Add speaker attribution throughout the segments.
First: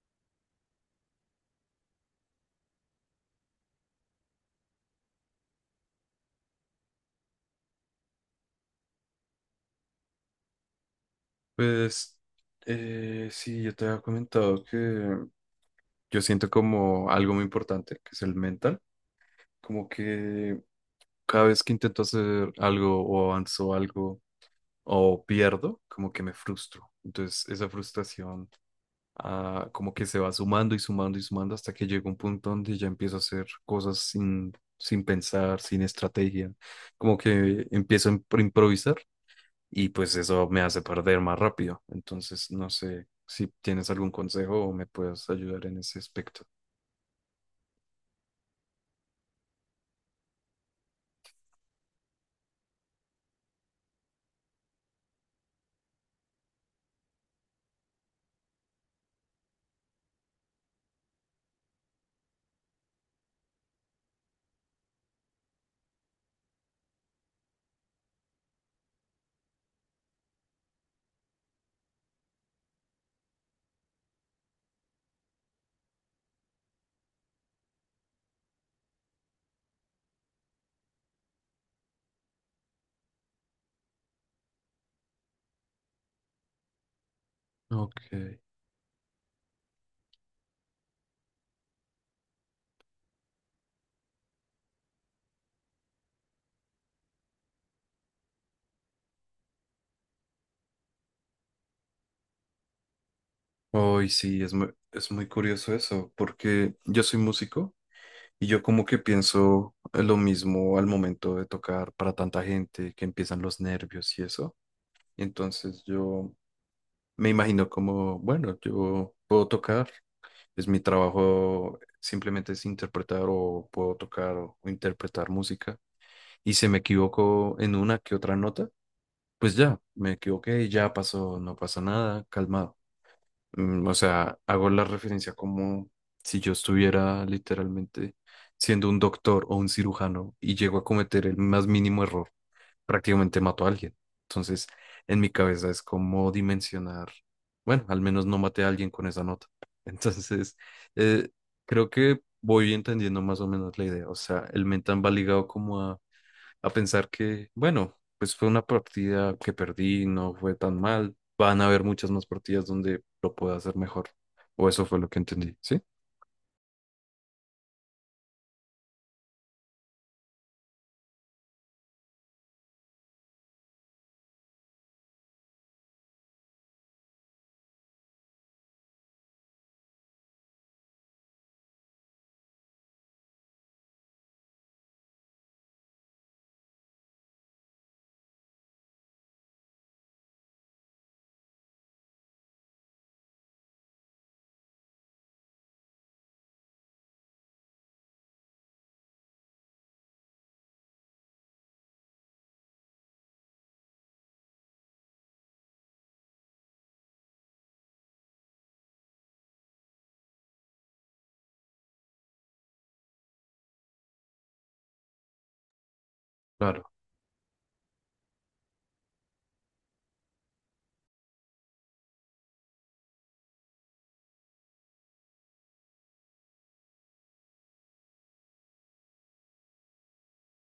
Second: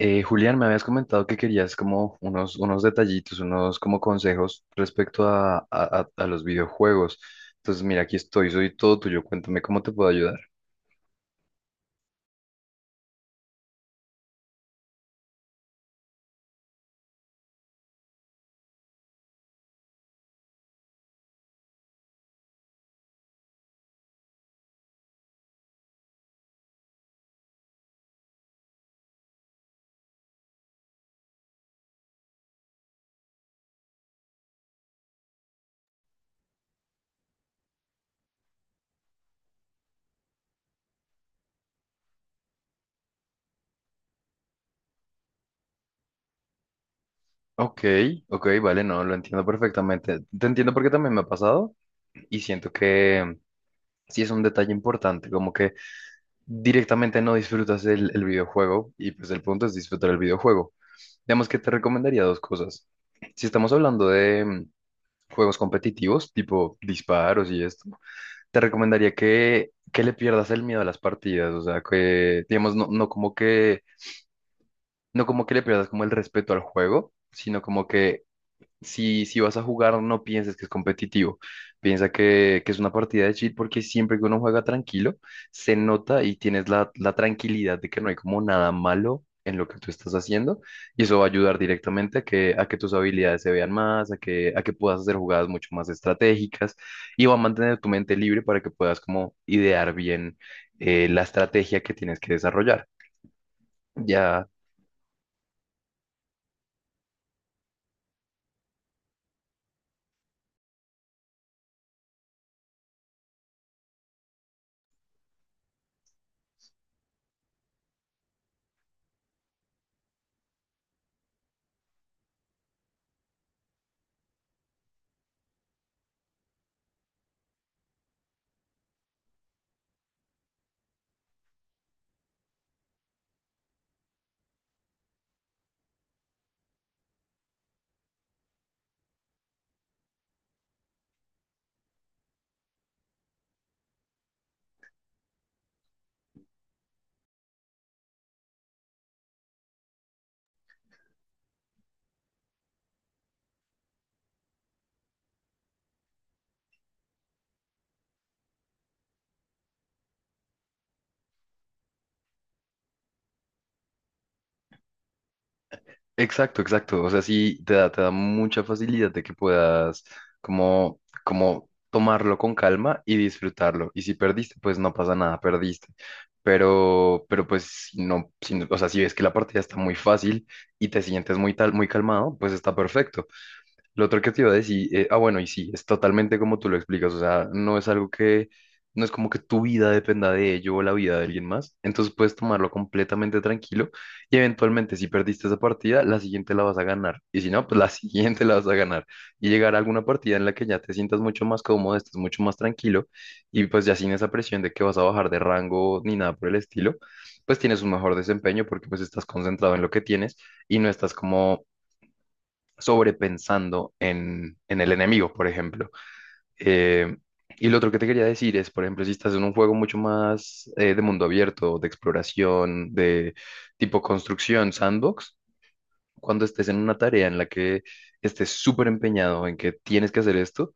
Speaker 1: Julián, me habías comentado que querías como unos detallitos, unos como consejos respecto a los videojuegos. Entonces, mira, aquí estoy, soy todo tuyo, cuéntame cómo te puedo ayudar.
Speaker 2: Pues sí, yo te había comentado que yo siento como algo muy importante, que es el mental, como que cada vez que intento hacer algo o avanzo algo o pierdo, como que me frustro. Entonces esa frustración como que se va sumando y sumando y sumando hasta que llega un punto donde ya empiezo a hacer cosas sin pensar, sin estrategia, como que empiezo a improvisar y pues eso me hace perder más rápido. Entonces, no sé si tienes algún consejo o me puedes ayudar en ese aspecto.
Speaker 1: Ok, ok, vale, no, lo entiendo perfectamente. Te entiendo porque también me ha pasado y siento que sí es un detalle importante, como que directamente no disfrutas el videojuego y pues el punto es disfrutar el videojuego. Digamos que te recomendaría dos cosas. Si estamos hablando de juegos competitivos, tipo disparos y esto. Te recomendaría que le pierdas el miedo a las partidas, o sea, que, digamos, no como que le pierdas como el respeto al juego, sino como que si vas a jugar, no pienses que es competitivo. Piensa que es una partida de chill porque siempre que uno juega tranquilo, se nota y tienes la tranquilidad de que
Speaker 2: Ok.
Speaker 1: no hay como nada malo en lo que tú estás haciendo. Y eso va a ayudar directamente a que, a que, tus habilidades se vean más, a que puedas hacer jugadas mucho más estratégicas y va a mantener tu mente libre para que puedas como idear bien la estrategia que tienes que desarrollar.
Speaker 2: Hoy sí,
Speaker 1: Ya.
Speaker 2: es es muy curioso eso, porque yo soy músico y yo como que pienso lo mismo al momento de tocar para tanta gente, que empiezan los nervios y eso. Entonces yo me imagino como, bueno, yo puedo tocar, es mi trabajo simplemente es interpretar o puedo tocar o interpretar música y se me equivocó en una que otra nota, pues ya, me equivoqué, ya pasó, no pasa nada, calmado. Mm, o sea, hago la referencia como si yo estuviera literalmente siendo un doctor o un cirujano y llego a cometer el más mínimo error, prácticamente mato a alguien. Entonces, en mi cabeza es como dimensionar, bueno, al menos no maté a alguien con esa nota. Entonces, eh, creo que voy entendiendo más o menos la idea. O sea, el mental va ligado como a pensar que, bueno, pues fue una partida que perdí, no fue tan mal. Van a haber muchas más partidas donde lo pueda hacer mejor. O eso fue lo que entendí, ¿sí?
Speaker 1: Exacto, exacto. O sea, sí te da mucha facilidad de que puedas como, como tomarlo con calma y disfrutarlo. Y si perdiste, pues no pasa nada, perdiste. Pero pues si no, si o sea, si ves que la partida está muy fácil y te sientes muy tal, muy calmado, pues está perfecto. Lo otro que te iba a decir, bueno, y sí, es totalmente como tú lo explicas, o sea, no es como que tu vida dependa de ello o la vida de alguien más, entonces puedes tomarlo completamente tranquilo y eventualmente si perdiste esa partida, la siguiente la vas a ganar, y si no, pues la siguiente la vas a ganar, y llegar a alguna partida en la que ya te sientas mucho más cómodo, estés mucho más tranquilo, y pues ya sin esa presión de que vas a bajar de rango ni nada por el estilo, pues tienes un mejor desempeño porque pues estás concentrado en lo que tienes y no estás como sobrepensando en el enemigo, por ejemplo.
Speaker 2: Claro.
Speaker 1: Eh, y lo otro que te quería decir es, por ejemplo, si estás en un juego mucho más de mundo abierto, de exploración, de tipo construcción, sandbox, cuando estés en una tarea en la que estés súper empeñado en que tienes que hacer esto,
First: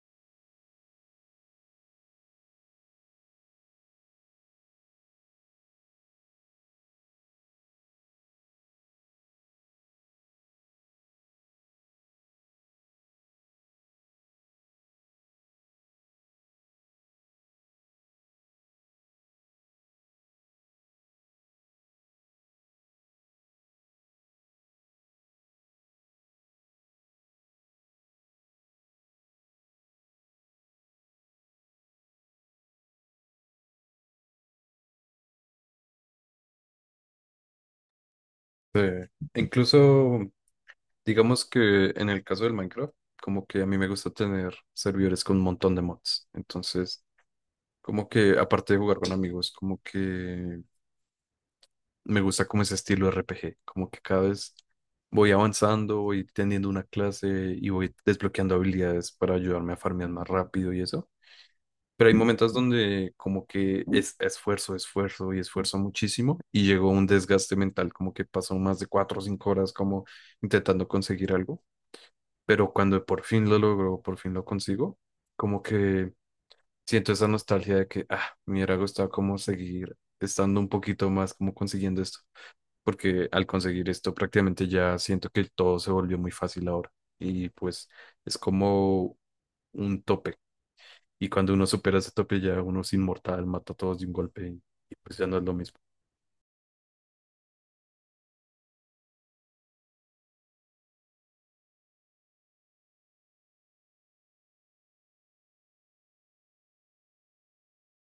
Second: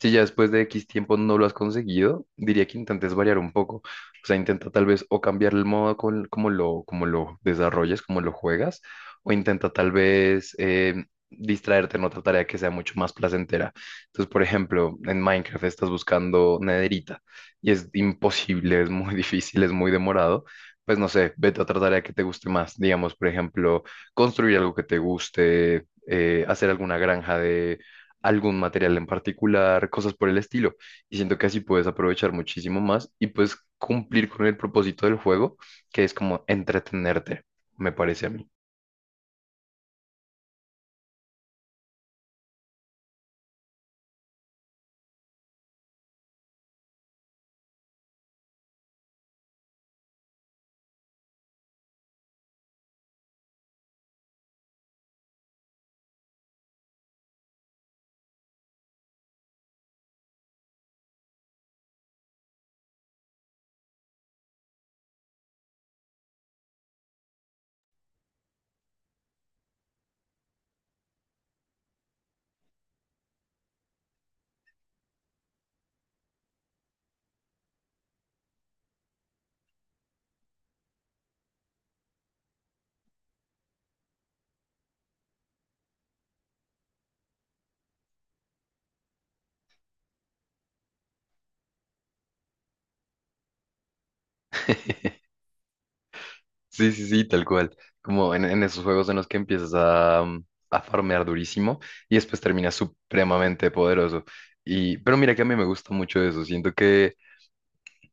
Speaker 1: si ya después de X tiempo no lo has conseguido, diría que intentes variar un poco. O sea, intenta tal vez o cambiar el modo como lo desarrollas, como lo juegas, o intenta tal vez distraerte en otra tarea que sea mucho más placentera. Entonces, por ejemplo, en Minecraft estás buscando nederita y es imposible, es muy difícil, es muy demorado. Pues no sé, vete a otra tarea que te guste más. Digamos, por ejemplo, construir algo que te guste, hacer alguna granja algún material en particular, cosas por el estilo. Y siento que así puedes aprovechar muchísimo más y puedes cumplir con el propósito del juego, que es como entretenerte, me parece a mí.
Speaker 2: Eh, incluso, digamos que en el caso del Minecraft, como que a mí me gusta tener servidores con un montón de mods. Entonces, como que aparte de jugar con amigos, como que me gusta como ese estilo RPG, como que cada vez voy avanzando, voy teniendo una clase y voy desbloqueando habilidades para ayudarme a farmear más rápido y eso. Pero hay momentos donde como que es esfuerzo, esfuerzo y esfuerzo muchísimo y llegó un desgaste mental, como que pasó más de 4 o 5 horas como intentando conseguir algo. Pero cuando por fin lo logro, por fin lo consigo, como que siento esa nostalgia de que, ah, me hubiera gustado como seguir estando un poquito más como consiguiendo esto porque al conseguir esto prácticamente ya siento que todo se volvió muy fácil ahora y pues es como un tope, y cuando uno supera ese tope ya uno es inmortal, mata a todos de un golpe y pues ya no es lo mismo.
Speaker 1: Sí, sí, sí, tal cual. Como en esos juegos en los que empiezas a, a farmear durísimo y después terminas supremamente poderoso. Pero mira que a mí me gusta mucho eso. Siento que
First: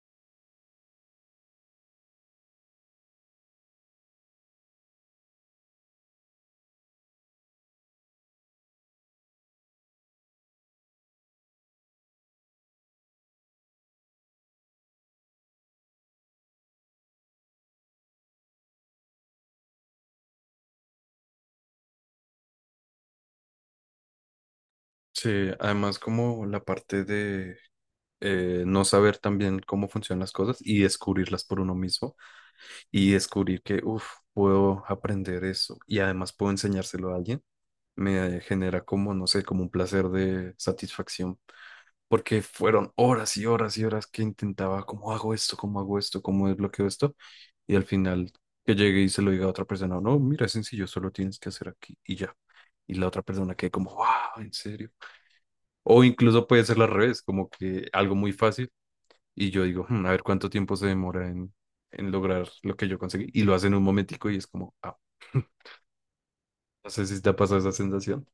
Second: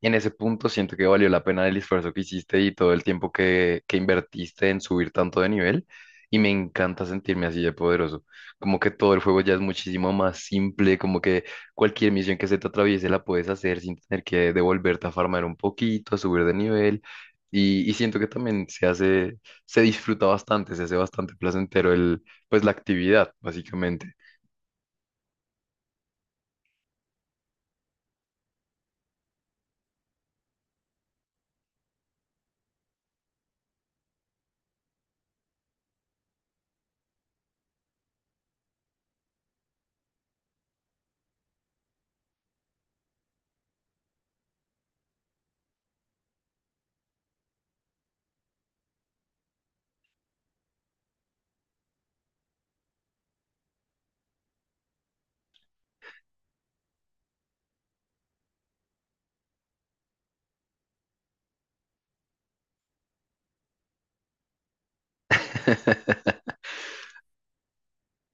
Speaker 1: en ese punto siento que valió la pena el esfuerzo que hiciste y todo el tiempo que invertiste en subir tanto de nivel. Y me encanta sentirme así de poderoso. Como que todo el juego ya es muchísimo más simple, como que cualquier misión que se te atraviese la puedes hacer sin tener que devolverte a farmar un poquito, a subir de nivel. Y siento que también se disfruta bastante, se hace bastante placentero el, pues la actividad, básicamente.
Speaker 2: Sí, además como la parte de no saber también cómo funcionan las cosas y descubrirlas por uno mismo y descubrir que, uff, puedo aprender eso y además puedo enseñárselo a alguien, me genera como, no sé, como un placer de satisfacción porque fueron horas y horas y horas que intentaba, ¿cómo hago esto? ¿Cómo hago esto? ¿Cómo desbloqueo esto? Y al final que llegue y se lo diga a otra persona, no, mira, es sencillo, solo tienes que hacer aquí y ya. Y la otra persona quede como, wow, ¿en serio? O incluso puede ser al revés, como que algo muy fácil y yo digo, "Hmm, a ver cuánto tiempo se demora en lograr lo que yo conseguí". Y lo hacen un momentico y es como, ah, no sé si te ha pasado esa sensación.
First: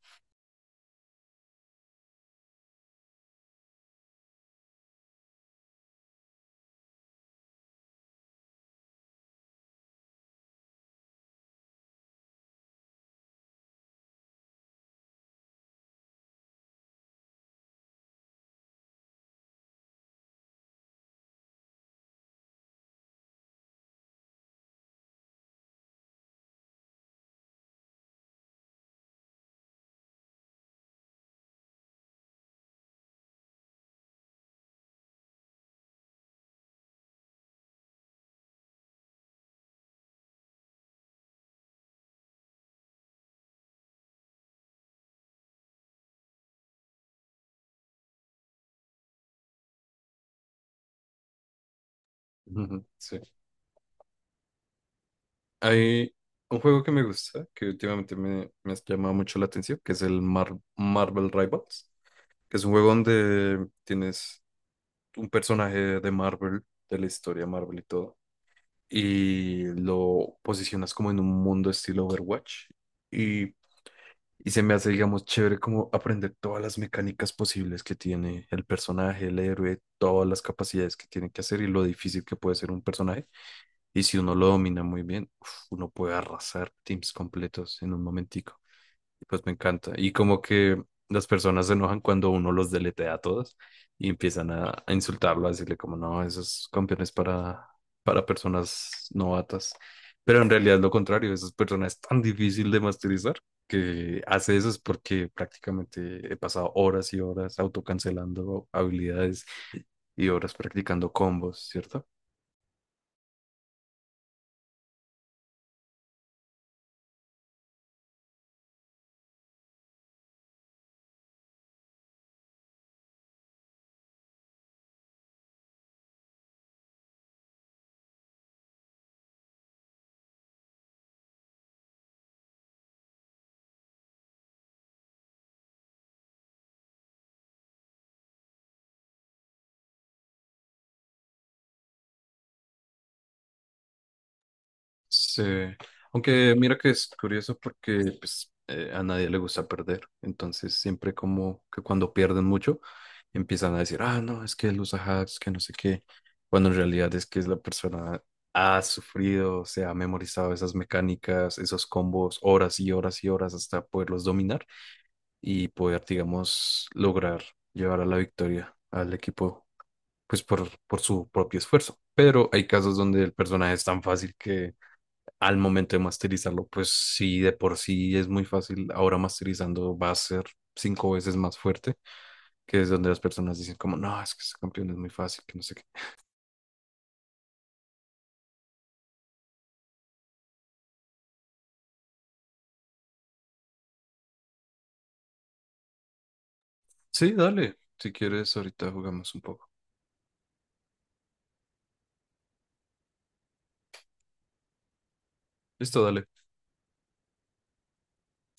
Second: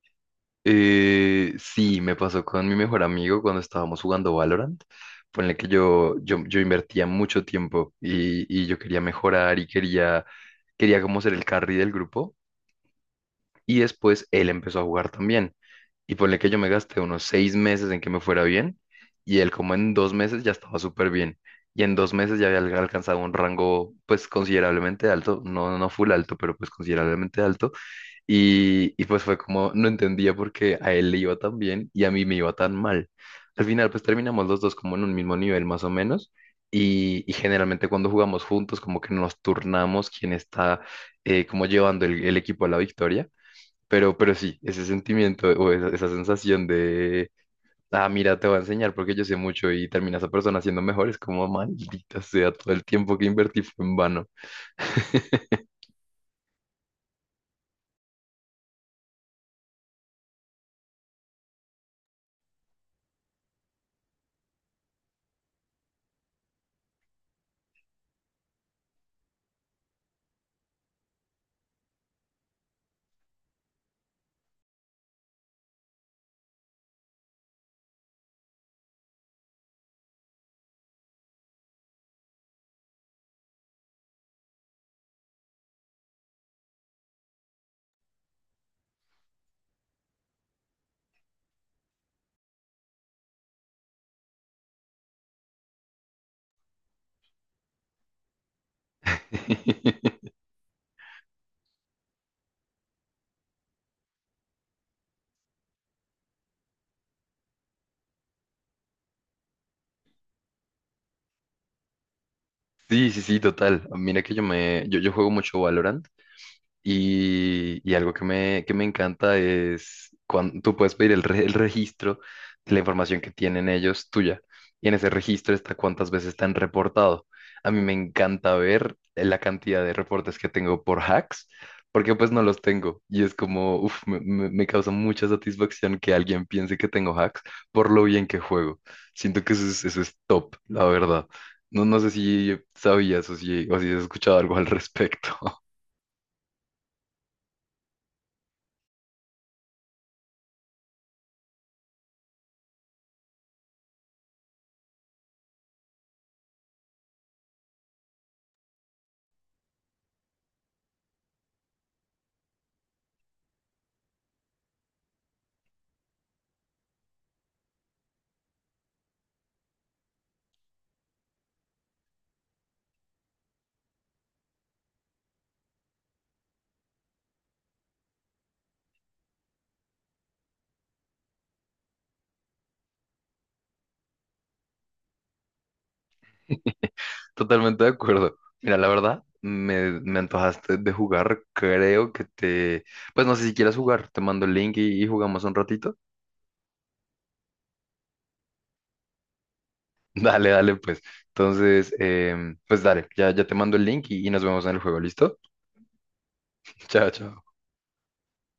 Speaker 1: Sí, me pasó con mi mejor amigo cuando estábamos jugando Valorant. Ponle que yo invertía mucho tiempo y, yo quería mejorar y quería como ser el carry del grupo. Y después él empezó a jugar también. Y ponle que yo me gasté unos 6 meses en que me fuera bien y él como en 2 meses ya estaba súper bien. Y en 2 meses ya había alcanzado un rango pues considerablemente alto, no, no full alto, pero pues considerablemente alto. Y pues fue como, no entendía por qué a él le iba tan bien y a mí me iba tan mal. Al final, pues terminamos los dos como en un mismo nivel más o menos. Y generalmente cuando jugamos juntos, como que nos turnamos quién está como llevando el equipo a la victoria. Pero sí, ese sentimiento o esa, sensación de, ah, mira, te voy a enseñar porque yo sé mucho y termina esa persona siendo mejor, es como, maldita sea, todo el
Speaker 2: Ujú,
Speaker 1: tiempo
Speaker 2: sí.
Speaker 1: que invertí fue en vano.
Speaker 2: Hay un juego que me gusta, que últimamente me ha llamado mucho la atención, que es el Marvel Rivals, que es un juego donde tienes un personaje de Marvel, de la historia Marvel y todo, y lo posicionas como en un mundo estilo Overwatch. Y y se me hace, digamos, chévere como aprender todas las mecánicas posibles que tiene el personaje, el héroe, todas las capacidades que tiene que hacer y lo difícil que puede ser un personaje. Y si uno lo domina muy bien, uf, uno puede arrasar teams completos en un momentico. Y pues me encanta. Y como que las personas se enojan cuando uno los deletea a todos y empiezan a insultarlo, a decirle como no, esos campeones para personas novatas. Pero en realidad es lo contrario, esas personas es tan difícil de masterizar que hace eso es porque prácticamente he pasado horas y horas autocancelando habilidades y horas practicando combos, ¿cierto?
Speaker 1: Sí, sí, sí, total. Mira que yo juego mucho Valorant. Y algo que me encanta es cuando tú puedes pedir el registro de la información que tienen ellos tuya. Y en ese registro está cuántas veces te han reportado. A mí me encanta ver la cantidad de reportes que tengo por hacks, porque pues no los tengo. Y es como, uff, me, me causa mucha satisfacción que alguien piense que tengo hacks por lo bien que juego. Siento que eso es top, la verdad. No sé si sabías o o si has escuchado algo al respecto.
Speaker 2: Sí, aunque mira que es curioso porque pues, a nadie le gusta perder, entonces siempre como que cuando pierden mucho empiezan a decir, ah, no, es que él usa hacks, que no sé qué, cuando en realidad es que es la persona ha sufrido, se ha memorizado esas mecánicas, esos combos, horas y horas y horas hasta poderlos dominar y poder, digamos, lograr llevar a la victoria al equipo, pues por su propio esfuerzo. Pero hay casos donde el personaje es tan fácil que al momento de masterizarlo, pues sí, de por sí es muy fácil, ahora masterizando va a ser 5 veces más fuerte, que es donde las personas dicen como, no, es que este campeón es muy fácil, que no sé qué.
Speaker 1: Totalmente de acuerdo. Mira, la verdad, me antojaste de jugar. Creo que te... Pues no sé si quieras jugar. Te mando el link y, jugamos un ratito.
Speaker 2: Sí, dale, si quieres, ahorita jugamos un poco.
Speaker 1: Dale, dale, pues. Entonces, pues dale, ya te mando el link y, nos vemos en el juego. ¿Listo?
Speaker 2: Listo, dale.
Speaker 1: Chao, chao.